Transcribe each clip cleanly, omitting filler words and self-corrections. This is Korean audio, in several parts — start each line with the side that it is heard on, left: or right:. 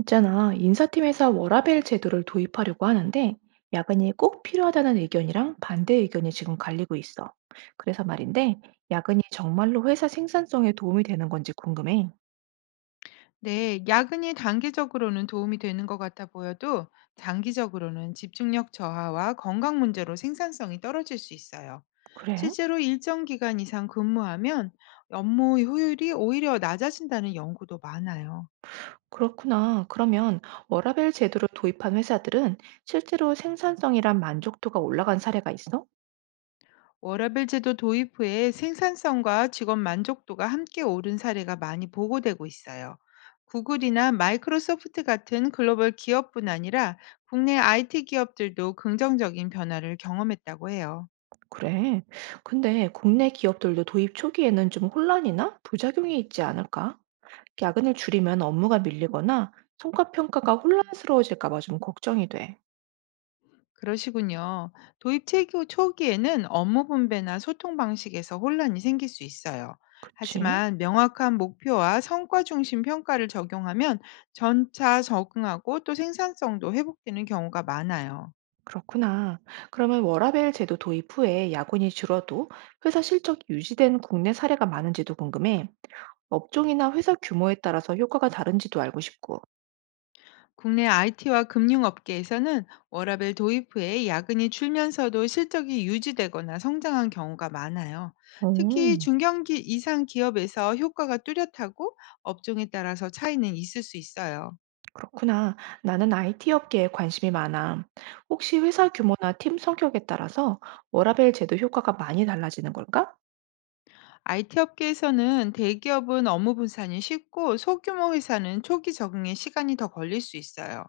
right: 있잖아, 인사팀에서 워라밸 제도를 도입하려고 하는데 야근이 꼭 필요하다는 의견이랑 반대 의견이 지금 갈리고 있어. 그래서 말인데 야근이 정말로 회사 생산성에 도움이 되는 건지 궁금해.
left: 네, 야근이 단기적으로는 도움이 되는 것 같아 보여도 장기적으로는 집중력 저하와 건강 문제로 생산성이 떨어질 수 있어요.
right: 그래?
left: 실제로 일정 기간 이상 근무하면 업무 효율이 오히려 낮아진다는 연구도 많아요.
right: 그렇구나. 그러면 워라밸 제도를 도입한 회사들은 실제로 생산성이란 만족도가 올라간 사례가 있어?
left: 워라밸 제도 도입 후에 생산성과 직원 만족도가 함께 오른 사례가 많이 보고되고 있어요. 구글이나 마이크로소프트 같은 글로벌 기업뿐 아니라 국내 IT 기업들도 긍정적인 변화를 경험했다고 해요.
right: 그래. 근데 국내 기업들도 도입 초기에는 좀 혼란이나 부작용이 있지 않을까? 야근을 줄이면 업무가 밀리거나 성과 평가가 혼란스러워질까 봐 좀 걱정이 돼.
left: 그러시군요. 도입 체교 초기에는 업무 분배나 소통 방식에서 혼란이 생길 수 있어요.
right: 그치?
left: 하지만 명확한 목표와 성과 중심 평가를 적용하면 점차 적응하고 또 생산성도 회복되는 경우가 많아요.
right: 그렇구나. 그러면 워라밸 제도 도입 후에 야근이 줄어도 회사 실적이 유지된 국내 사례가 많은지도 궁금해. 업종이나 회사 규모에 따라서 효과가 다른지도 알고 싶고.
left: 국내 IT와 금융업계에서는 워라벨 도입 후에 야근이 줄면서도 실적이 유지되거나 성장한 경우가 많아요.
right: 오,
left: 특히 중견기 이상 기업에서 효과가 뚜렷하고 업종에 따라서 차이는 있을 수 있어요.
right: 그렇구나. 나는 IT 업계에 관심이 많아. 혹시 회사 규모나 팀 성격에 따라서 워라밸 제도 효과가 많이 달라지는 걸까?
left: IT 업계에서는 대기업은 업무 분산이 쉽고 소규모 회사는 초기 적응에 시간이 더 걸릴 수 있어요.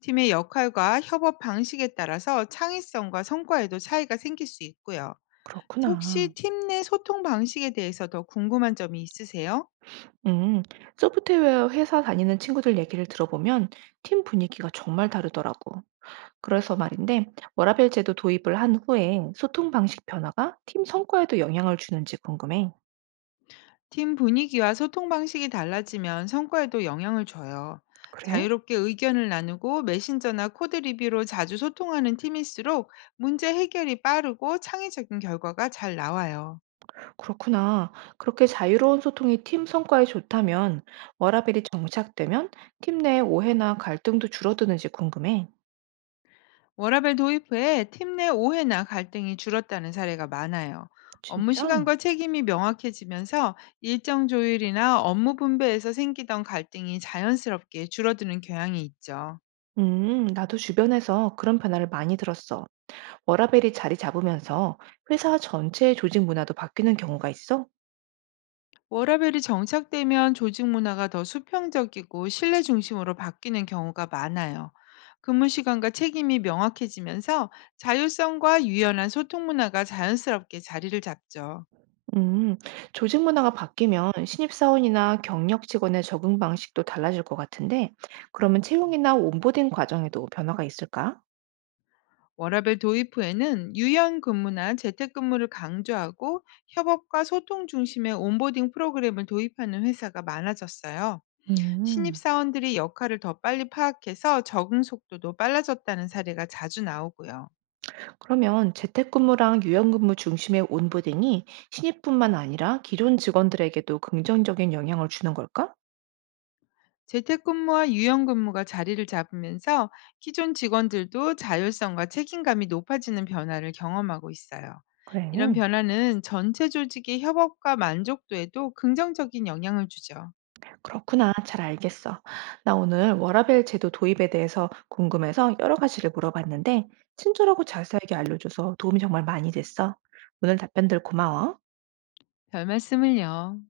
left: 팀의 역할과 협업 방식에 따라서 창의성과 성과에도 차이가 생길 수 있고요. 혹시
right: 그렇구나.
left: 팀 내 소통 방식에 대해서 더 궁금한 점이 있으세요?
right: 음, 소프트웨어 회사 다니는 친구들 얘기를 들어보면 팀 분위기가 정말 다르더라고. 그래서 말인데, 워라밸 제도 도입을 한 후에 소통 방식 변화가 팀 성과에도 영향을 주는지 궁금해.
left: 팀 분위기와 소통 방식이 달라지면 성과에도 영향을 줘요.
right: 그래?
left: 자유롭게 의견을 나누고 메신저나 코드 리뷰로 자주 소통하는 팀일수록 문제 해결이 빠르고 창의적인 결과가 잘 나와요.
right: 그렇구나. 그렇게 자유로운 소통이 팀 성과에 좋다면, 워라밸이 정착되면 팀 내 오해나 갈등도 줄어드는지 궁금해.
left: 워라밸 도입 후에 팀 내 오해나 갈등이 줄었다는 사례가 많아요. 업무
right: 진짜?
left: 시간과 책임이 명확해지면서 일정 조율이나 업무 분배에서 생기던 갈등이 자연스럽게 줄어드는 경향이 있죠.
right: 나도 주변에서 그런 변화를 많이 들었어. 워라밸이 자리 잡으면서 회사 전체의 조직 문화도 바뀌는 경우가 있어?
left: 워라밸이 정착되면 조직 문화가 더 수평적이고 신뢰 중심으로 바뀌는 경우가 많아요. 근무 시간과 책임이 명확해지면서 자율성과 유연한 소통 문화가 자연스럽게 자리를 잡죠.
right: 음, 조직 문화가 바뀌면 신입사원이나 경력 직원의 적응 방식도 달라질 것 같은데, 그러면 채용이나 온보딩 과정에도 변화가 있을까?
left: 워라밸 도입 후에는 유연 근무나 재택근무를 강조하고 협업과 소통 중심의 온보딩 프로그램을 도입하는 회사가 많아졌어요.
right: 음,
left: 신입사원들이 역할을 더 빨리 파악해서 적응 속도도 빨라졌다는 사례가 자주 나오고요.
right: 그러면 재택근무랑 유연근무 중심의 온보딩이 신입뿐만 아니라 기존 직원들에게도 긍정적인 영향을 주는 걸까?
left: 재택근무와 유연근무가 자리를 잡으면서 기존 직원들도 자율성과 책임감이 높아지는 변화를 경험하고 있어요.
right: 그래.
left: 이런 변화는 전체 조직의 협업과 만족도에도 긍정적인 영향을 주죠.
right: 그렇구나. 잘 알겠어. 나 오늘 워라밸 제도 도입에 대해서 궁금해서 여러 가지를 물어봤는데, 친절하고 자세하게 알려줘서 도움이 정말 많이 됐어. 오늘 답변들 고마워.
left: 별 말씀을요.